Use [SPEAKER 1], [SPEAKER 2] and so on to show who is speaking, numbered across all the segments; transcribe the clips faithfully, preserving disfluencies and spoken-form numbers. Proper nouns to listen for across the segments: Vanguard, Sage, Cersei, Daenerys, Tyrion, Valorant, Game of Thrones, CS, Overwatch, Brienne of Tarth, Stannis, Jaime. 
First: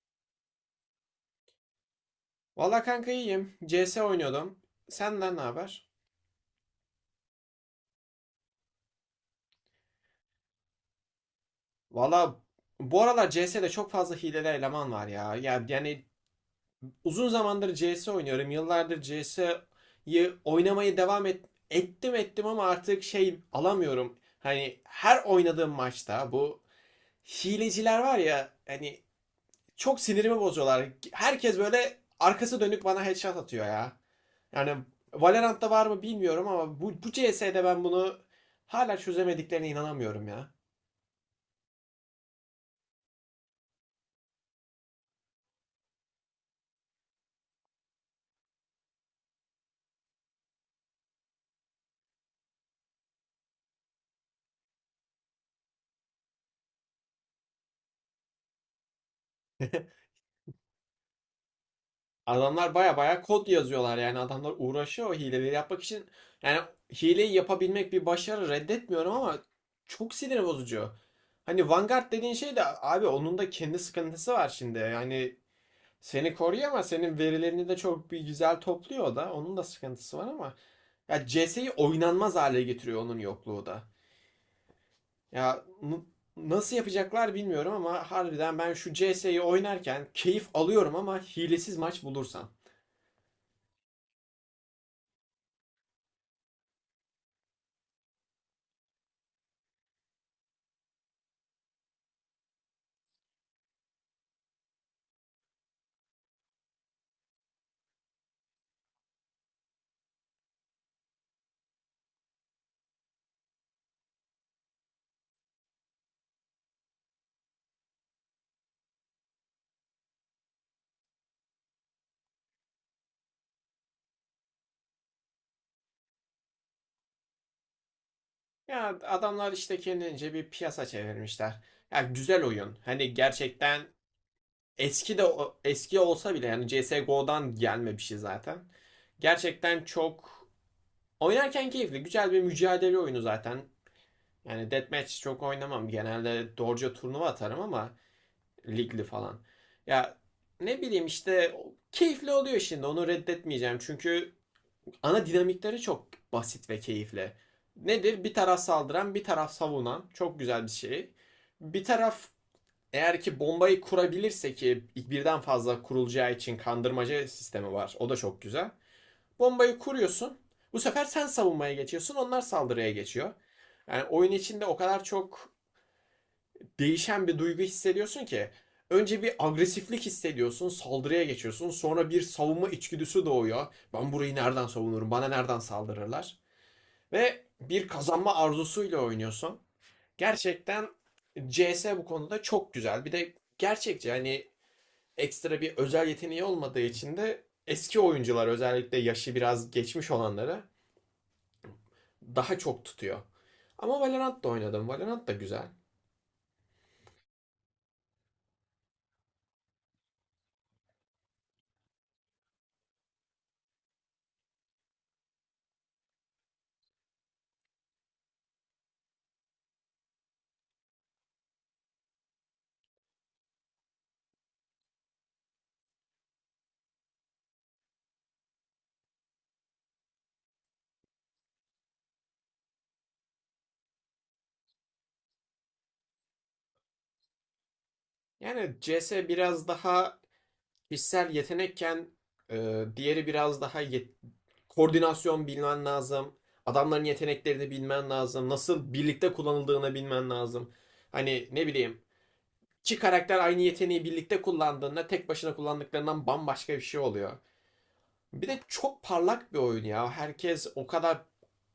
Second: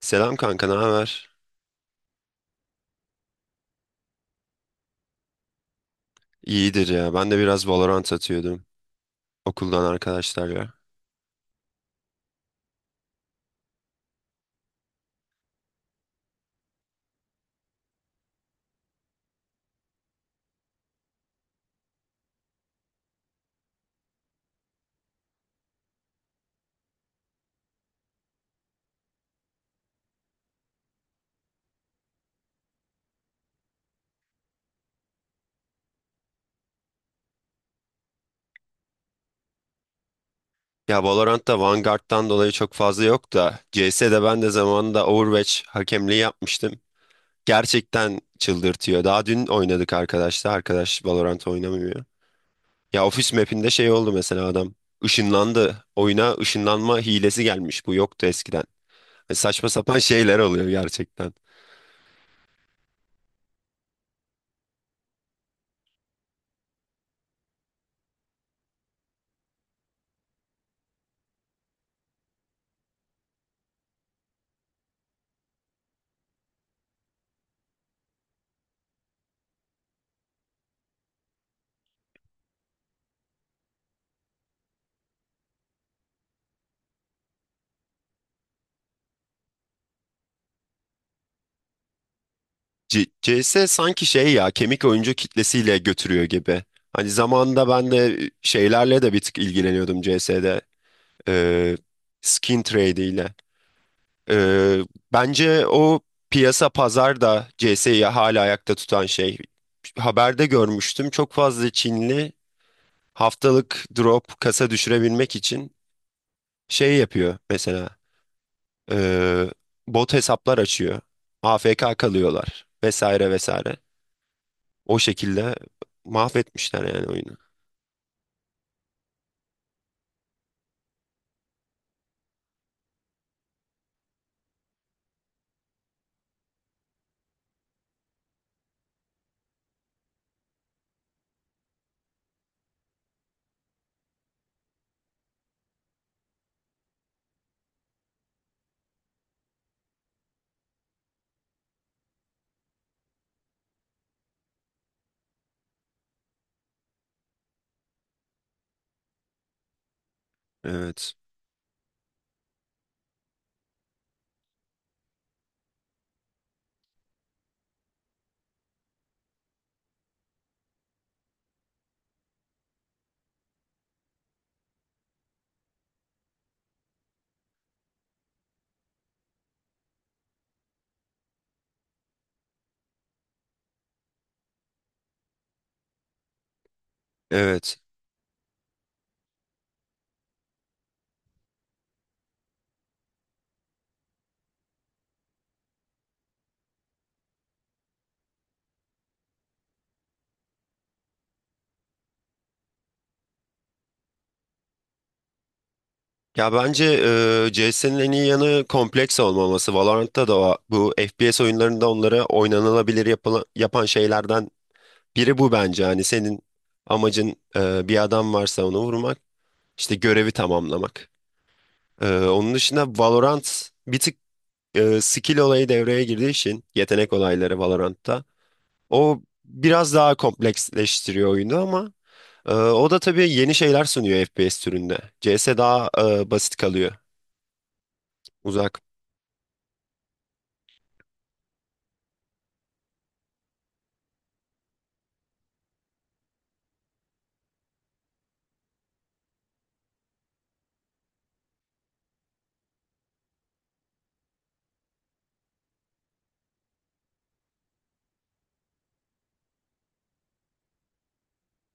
[SPEAKER 1] Selam kanka, ne haber?
[SPEAKER 2] Valla kanka iyiyim. C S oynuyordum. Senden ne haber?
[SPEAKER 1] İyidir ya. Ben de biraz Valorant atıyordum okuldan arkadaşlarla.
[SPEAKER 2] Valla bu aralar C S'de çok fazla hileli eleman var ya. Ya yani uzun zamandır C S oynuyorum. Yıllardır C S'yi oynamayı devam et, ettim ettim ama artık şey alamıyorum. Hani her oynadığım maçta bu hileciler var ya hani çok sinirimi bozuyorlar. Herkes böyle arkası dönük bana headshot atıyor ya. Yani Valorant'ta var mı bilmiyorum ama bu, bu C S'de ben bunu hala çözemediklerine inanamıyorum ya.
[SPEAKER 1] Ya Valorant'ta Vanguard'dan dolayı çok fazla yok da C S'de ben de zamanında Overwatch hakemliği yapmıştım. Gerçekten çıldırtıyor. Daha dün oynadık arkadaşlar. Arkadaş Valorant oynamıyor. Ya ofis map'inde şey oldu mesela adam ışınlandı. Oyuna ışınlanma hilesi gelmiş. Bu yoktu eskiden. E, saçma sapan şeyler oluyor gerçekten.
[SPEAKER 2] Adamlar baya baya kod yazıyorlar, yani adamlar uğraşıyor o hileleri yapmak için. Yani hileyi yapabilmek bir başarı, reddetmiyorum ama çok sinir bozucu. Hani Vanguard dediğin şey de abi, onun da kendi sıkıntısı var şimdi. Yani seni koruyor ama senin verilerini de çok bir güzel topluyor o da. Onun da sıkıntısı var ama. Ya C S'yi oynanmaz hale getiriyor onun yokluğu da. Ya nasıl yapacaklar bilmiyorum ama harbiden ben şu C S'yi oynarken keyif alıyorum, ama hilesiz maç bulursam.
[SPEAKER 1] C- CS sanki şey ya kemik oyuncu kitlesiyle götürüyor gibi. Hani zamanında ben de e, şeylerle de bir tık ilgileniyordum C CS'de. Ee, skin trade. Ee, Bence o piyasa pazar da C S'yi hala ayakta tutan şey. Haberde görmüştüm çok fazla Çinli haftalık drop kasa düşürebilmek için şey yapıyor mesela ee, bot hesaplar açıyor. A F K kalıyorlar vesaire vesaire. O şekilde mahvetmişler yani oyunu.
[SPEAKER 2] Ya adamlar işte kendince bir piyasa çevirmişler. Ya güzel oyun. Hani gerçekten eski de eski olsa bile, yani C S go'dan gelme bir şey zaten. Gerçekten çok oynarken keyifli. Güzel bir mücadele oyunu zaten. Yani deathmatch çok oynamam. Genelde doğruca turnuva atarım, ama ligli falan. Ya ne bileyim işte, keyifli oluyor şimdi. Onu reddetmeyeceğim. Çünkü ana dinamikleri çok basit ve keyifli. Nedir? Bir taraf saldıran, bir taraf savunan. Çok güzel bir şey.
[SPEAKER 1] Evet.
[SPEAKER 2] Bir taraf eğer ki bombayı kurabilirse, ki birden fazla kurulacağı için kandırmaca sistemi var. O da çok güzel. Bombayı kuruyorsun. Bu sefer sen savunmaya geçiyorsun. Onlar saldırıya geçiyor. Yani oyun içinde o kadar çok değişen bir duygu hissediyorsun ki. Önce bir agresiflik hissediyorsun, saldırıya geçiyorsun. Sonra bir savunma içgüdüsü doğuyor. Ben burayı nereden savunurum? Bana nereden saldırırlar? Ve
[SPEAKER 1] Evet.
[SPEAKER 2] bir kazanma arzusuyla oynuyorsun. Gerçekten C S bu konuda çok güzel. Bir de gerçekçi, hani ekstra bir özel yeteneği olmadığı için de eski oyuncular, özellikle yaşı biraz geçmiş olanlara daha çok tutuyor. Ama Valorant da oynadım. Valorant da güzel.
[SPEAKER 1] Ya bence eee C S'nin en iyi yanı kompleks olmaması. Valorant'ta da o- bu F P S oyunlarında onları oynanılabilir yapıla- yapan şeylerden biri bu bence. Hani senin amacın eee, bir adam varsa onu vurmak, işte görevi tamamlamak. Eee, onun dışında Valorant bir tık eee, skill olayı devreye girdiği için yetenek olayları Valorant'ta. O biraz daha kompleksleştiriyor oyunu ama eee, o da tabii yeni şeyler sunuyor F P S türünde. C S daha eee, basit kalıyor.
[SPEAKER 2] Yani
[SPEAKER 1] Uzak.
[SPEAKER 2] C S biraz daha kişisel yetenekken, e, diğeri biraz daha yet- koordinasyon bilmen lazım. Adamların yeteneklerini bilmen lazım. Nasıl birlikte kullanıldığını bilmen lazım. Hani ne bileyim, iki karakter aynı yeteneği birlikte kullandığında tek başına kullandıklarından bambaşka bir şey oluyor. Bir de çok parlak bir oyun ya. Herkes o kadar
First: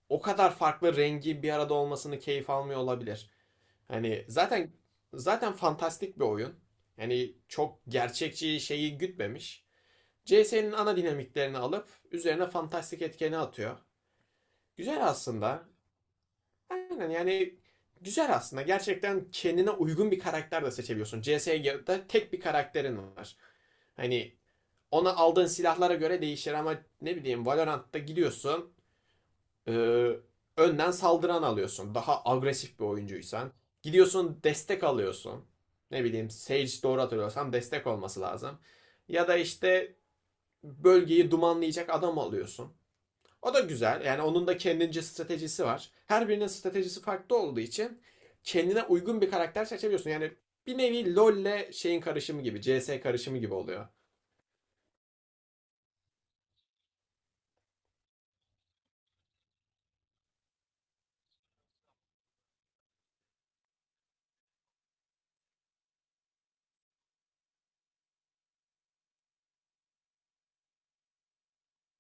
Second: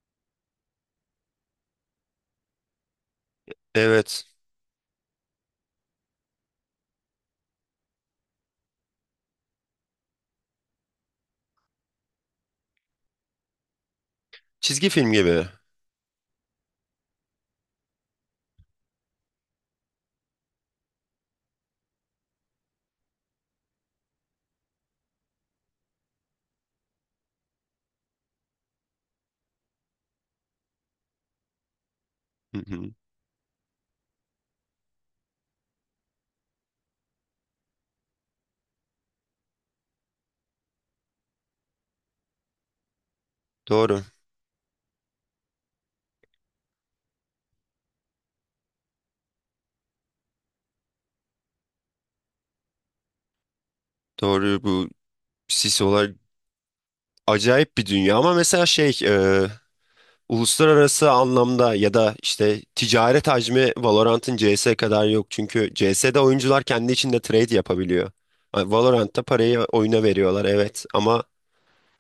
[SPEAKER 2] o kadar farklı rengi bir arada olmasını keyif almıyor olabilir.
[SPEAKER 1] Evet.
[SPEAKER 2] Hani zaten zaten fantastik bir oyun. Yani çok gerçekçi şeyi gütmemiş. C S'nin ana dinamiklerini alıp üzerine fantastik etkeni atıyor.
[SPEAKER 1] Çizgi
[SPEAKER 2] Güzel
[SPEAKER 1] film gibi.
[SPEAKER 2] aslında. Aynen, yani güzel aslında. Gerçekten kendine uygun bir karakter de seçebiliyorsun. C S'de tek bir karakterin var. Hani ona aldığın silahlara göre değişir ama ne bileyim, Valorant'ta gidiyorsun. Ee, önden saldıran alıyorsun. Daha
[SPEAKER 1] Hı
[SPEAKER 2] agresif bir
[SPEAKER 1] hı.
[SPEAKER 2] oyuncuysan. Gidiyorsun, destek alıyorsun. Ne bileyim, Sage, doğru hatırlıyorsam destek olması lazım. Ya da işte bölgeyi dumanlayacak adam alıyorsun. O da
[SPEAKER 1] Doğru.
[SPEAKER 2] güzel. Yani onun da kendince stratejisi var. Her birinin stratejisi farklı olduğu için kendine uygun bir karakter seçebiliyorsun. Yani bir nevi LoL'le şeyin karışımı gibi, C S karışımı gibi oluyor.
[SPEAKER 1] Doğru bu Sisolar acayip bir dünya ama mesela şey e, uluslararası anlamda ya da işte ticaret hacmi Valorant'ın C S kadar yok. Çünkü C S'de oyuncular kendi içinde trade yapabiliyor. Hani Valorant'ta parayı oyuna veriyorlar evet ama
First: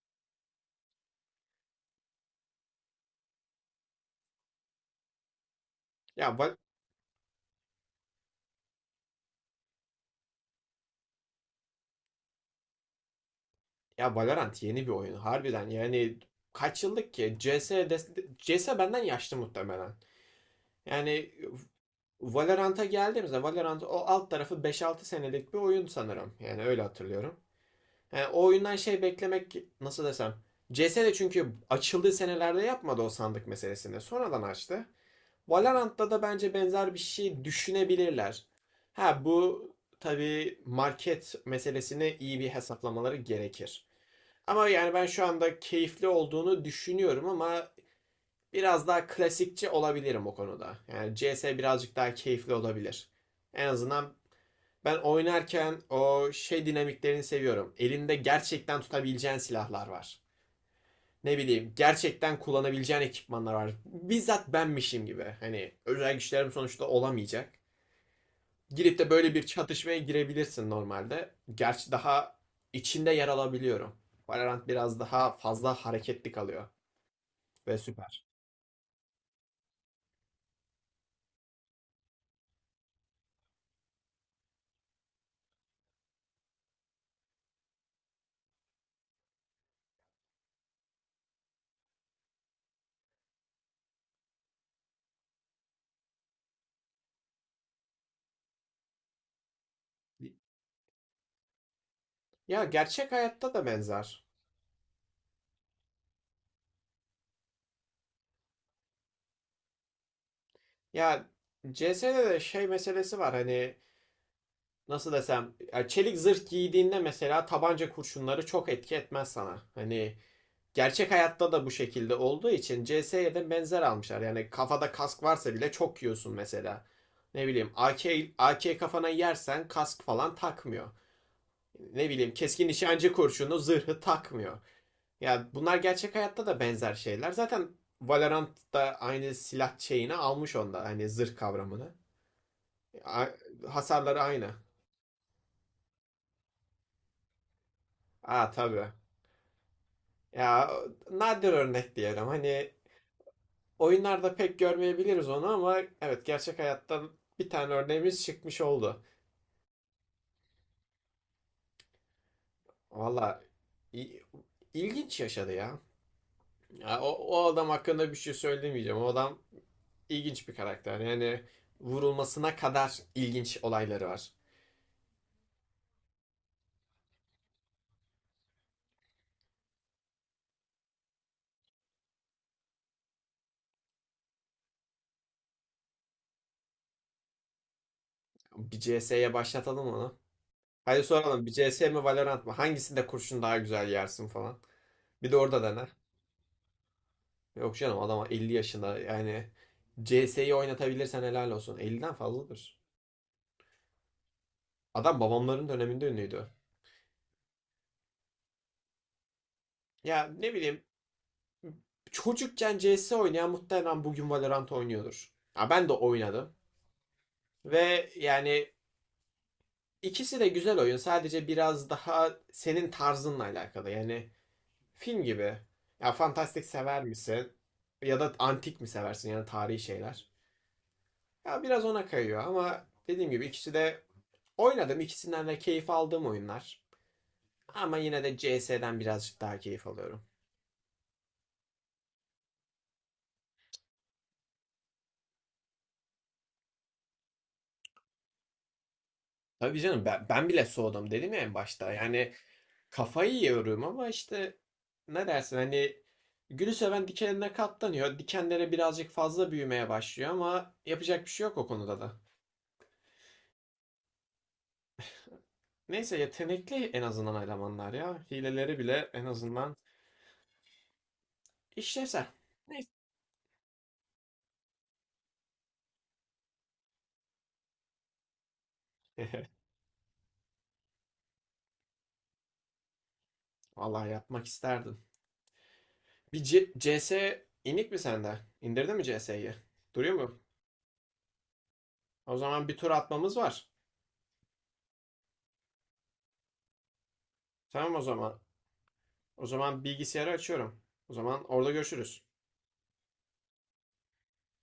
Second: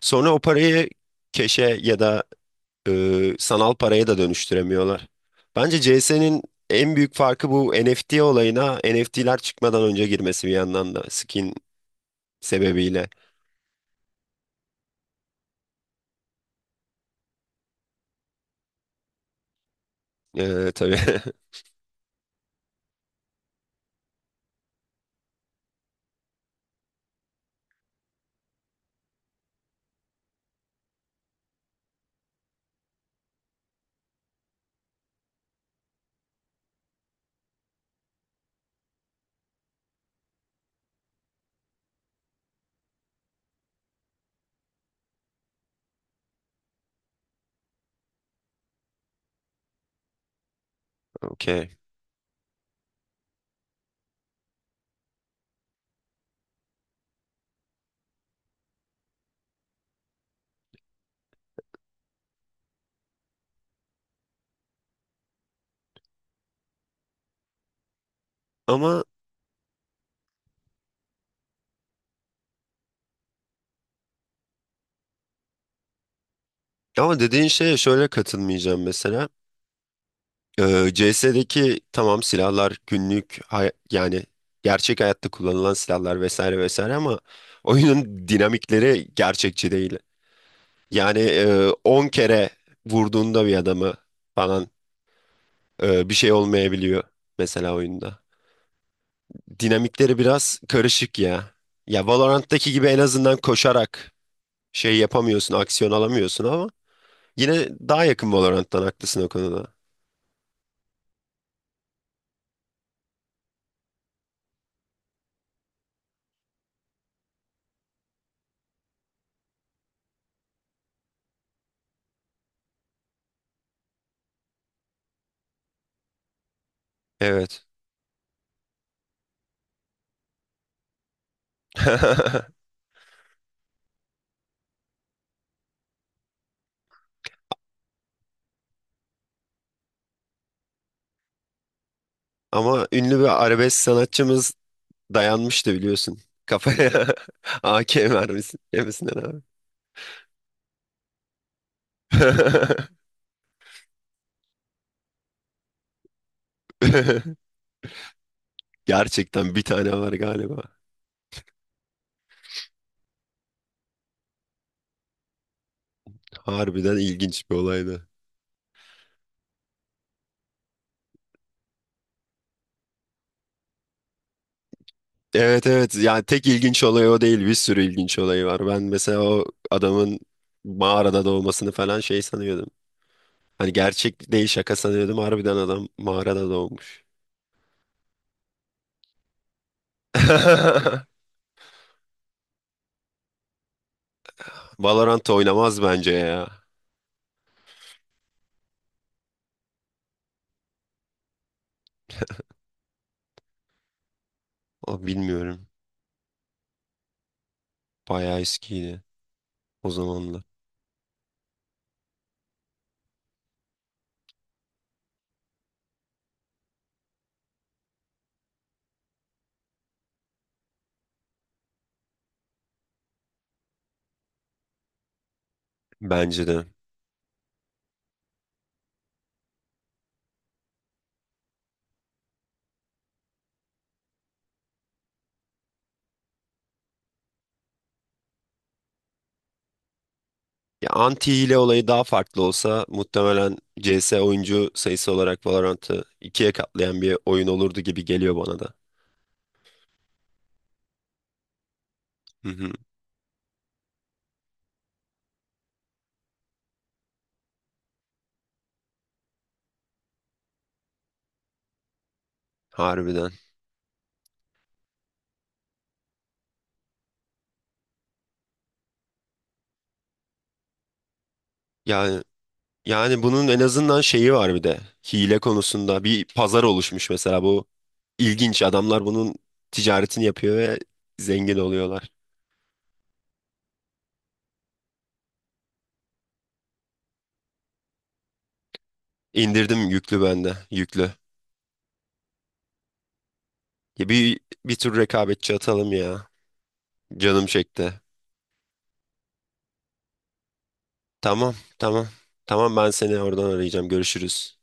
[SPEAKER 1] sonra o parayı keşe ya da e, sanal paraya da dönüştüremiyorlar. Bence
[SPEAKER 2] Ya
[SPEAKER 1] C S'nin
[SPEAKER 2] Va-
[SPEAKER 1] en büyük farkı bu N F T olayına N F T'ler çıkmadan önce girmesi bir yandan da skin sebebiyle.
[SPEAKER 2] Ya Valorant yeni bir oyun harbiden, yani kaç yıllık ki? C S, de, C S benden yaşlı muhtemelen.
[SPEAKER 1] Ee, tabii.
[SPEAKER 2] Yani Valorant'a geldiğimizde, Valorant o alt tarafı beş altı senelik bir oyun sanırım. Yani öyle hatırlıyorum. Yani o oyundan şey beklemek, nasıl desem. C S de çünkü açıldığı senelerde yapmadı o sandık meselesini. Sonradan açtı. Valorant'ta da bence benzer bir şey düşünebilirler. Ha, bu tabii market meselesini iyi bir hesaplamaları gerekir. Ama yani ben şu anda keyifli olduğunu düşünüyorum, ama biraz daha klasikçi olabilirim o konuda. Yani C S
[SPEAKER 1] Okey.
[SPEAKER 2] birazcık daha keyifli olabilir. En azından ben oynarken o şey dinamiklerini seviyorum. Elinde gerçekten tutabileceğin silahlar var. Ne bileyim, gerçekten kullanabileceğin ekipmanlar var. Bizzat benmişim gibi. Hani özel güçlerim sonuçta olamayacak. Girip
[SPEAKER 1] Ama
[SPEAKER 2] de böyle bir çatışmaya girebilirsin normalde. Gerçi daha içinde yer alabiliyorum. Valorant biraz daha fazla hareketli kalıyor.
[SPEAKER 1] ama dediğin şeye
[SPEAKER 2] Ve
[SPEAKER 1] şöyle
[SPEAKER 2] süper.
[SPEAKER 1] katılmayacağım mesela. Ee, C S'deki tamam silahlar günlük hay- yani gerçek hayatta kullanılan silahlar vesaire vesaire ama oyunun dinamikleri gerçekçi değil. Yani e, on kere vurduğunda bir adamı falan e, bir şey olmayabiliyor mesela oyunda. Dinamikleri biraz karışık ya. Ya
[SPEAKER 2] Ya
[SPEAKER 1] Valorant'taki gibi en
[SPEAKER 2] gerçek
[SPEAKER 1] azından
[SPEAKER 2] hayatta da
[SPEAKER 1] koşarak
[SPEAKER 2] benzer.
[SPEAKER 1] şey yapamıyorsun, aksiyon alamıyorsun ama yine daha yakın Valorant'tan haklısın o konuda.
[SPEAKER 2] Ya C S'de de şey meselesi var, hani nasıl desem ya, çelik zırh giydiğinde mesela tabanca kurşunları çok etki etmez sana. Hani gerçek hayatta da bu şekilde olduğu için C S'ye de benzer almışlar. Yani kafada kask varsa bile çok yiyorsun mesela. Ne
[SPEAKER 1] Evet.
[SPEAKER 2] bileyim, A K, A K kafana yersen kask falan takmıyor. Ne bileyim, keskin nişancı kurşunu zırhı takmıyor. Ya bunlar gerçek hayatta da benzer şeyler. Zaten Valorant da aynı silah şeyini almış onda. Hani zırh kavramını.
[SPEAKER 1] Ama ünlü
[SPEAKER 2] A-
[SPEAKER 1] bir arabesk
[SPEAKER 2] Hasarları
[SPEAKER 1] sanatçımız
[SPEAKER 2] aynı.
[SPEAKER 1] dayanmıştı biliyorsun. Kafaya A K
[SPEAKER 2] Aa,
[SPEAKER 1] vermesin,
[SPEAKER 2] tabii.
[SPEAKER 1] yemesinden abi.
[SPEAKER 2] Ya nadir örnek diyelim. Hani oyunlarda pek görmeyebiliriz onu, ama evet, gerçek hayatta bir tane örneğimiz çıkmış oldu.
[SPEAKER 1] Gerçekten bir tane var galiba.
[SPEAKER 2] Valla i- ilginç yaşadı ya.
[SPEAKER 1] Harbiden
[SPEAKER 2] Ya o, o
[SPEAKER 1] ilginç bir
[SPEAKER 2] adam
[SPEAKER 1] olaydı.
[SPEAKER 2] hakkında bir şey söylemeyeceğim. O adam ilginç bir karakter. Yani vurulmasına kadar ilginç olayları var.
[SPEAKER 1] Evet evet yani tek ilginç olay o değil bir sürü ilginç olayı var. Ben mesela o adamın mağarada doğmasını falan şey sanıyordum. Hani gerçek değil şaka sanıyordum harbiden adam mağarada doğmuş.
[SPEAKER 2] Bir C S'ye başlatalım onu. Hadi soralım, bir C S mi Valorant mı? Hangisinde kurşun daha güzel yersin falan.
[SPEAKER 1] Valorant
[SPEAKER 2] Bir de orada
[SPEAKER 1] oynamaz
[SPEAKER 2] dene.
[SPEAKER 1] bence ya.
[SPEAKER 2] Yok canım, adam elli yaşında, yani C CS'yi oynatabilirsen helal olsun. Elli'den fazladır.
[SPEAKER 1] O
[SPEAKER 2] Adam
[SPEAKER 1] bilmiyorum.
[SPEAKER 2] babamların döneminde ünlüydü.
[SPEAKER 1] Bayağı eskiydi o
[SPEAKER 2] Ya
[SPEAKER 1] zamanla.
[SPEAKER 2] ne bileyim, çocukken C S oynayan muhtemelen bugün Valorant oynuyordur. Ya ben de oynadım. Ve yani ikisi de güzel oyun. Sadece biraz daha senin tarzınla alakalı. Yani film gibi. Ya
[SPEAKER 1] Bence
[SPEAKER 2] fantastik
[SPEAKER 1] de.
[SPEAKER 2] sever misin? Ya da antik mi seversin, yani tarihi şeyler? Ya biraz ona kayıyor, ama dediğim gibi ikisi de oynadım. İkisinden de keyif aldığım oyunlar. Ama yine de C S'den birazcık daha keyif alıyorum.
[SPEAKER 1] Ya anti hile olayı daha farklı olsa muhtemelen C S oyuncu sayısı olarak Valorant'ı ikiye katlayan bir oyun olurdu gibi geliyor bana da.
[SPEAKER 2] Tabii canım, ben, ben bile soğudum, dedim ya en başta. Yani
[SPEAKER 1] Hı hı.
[SPEAKER 2] kafayı yiyorum ama işte ne dersin, hani gülü seven dikenine katlanıyor. Dikenlere birazcık fazla büyümeye başlıyor, ama yapacak bir şey yok o konuda da.
[SPEAKER 1] Harbiden.
[SPEAKER 2] Neyse, yetenekli en azından elemanlar ya. Hileleri bile en azından
[SPEAKER 1] Yani
[SPEAKER 2] işlevsel. Neyse.
[SPEAKER 1] Yani bunun en azından şeyi var bir de. Hile konusunda bir pazar oluşmuş mesela bu ilginç. Adamlar bunun ticaretini yapıyor ve zengin oluyorlar.
[SPEAKER 2] Vallahi yapmak isterdim. Bir C- CS inik mi sende? İndirdin mi C CS'yi?
[SPEAKER 1] İndirdim
[SPEAKER 2] Duruyor
[SPEAKER 1] yüklü
[SPEAKER 2] mu?
[SPEAKER 1] bende, yüklü.
[SPEAKER 2] O zaman bir tur atmamız var.
[SPEAKER 1] Ya bir bir tür rekabetçi atalım ya. Canım
[SPEAKER 2] Tamam
[SPEAKER 1] çekti.
[SPEAKER 2] o zaman. O zaman bilgisayarı açıyorum. O zaman
[SPEAKER 1] Tamam,
[SPEAKER 2] orada
[SPEAKER 1] tamam.
[SPEAKER 2] görüşürüz.
[SPEAKER 1] Tamam ben seni oradan arayacağım. Görüşürüz.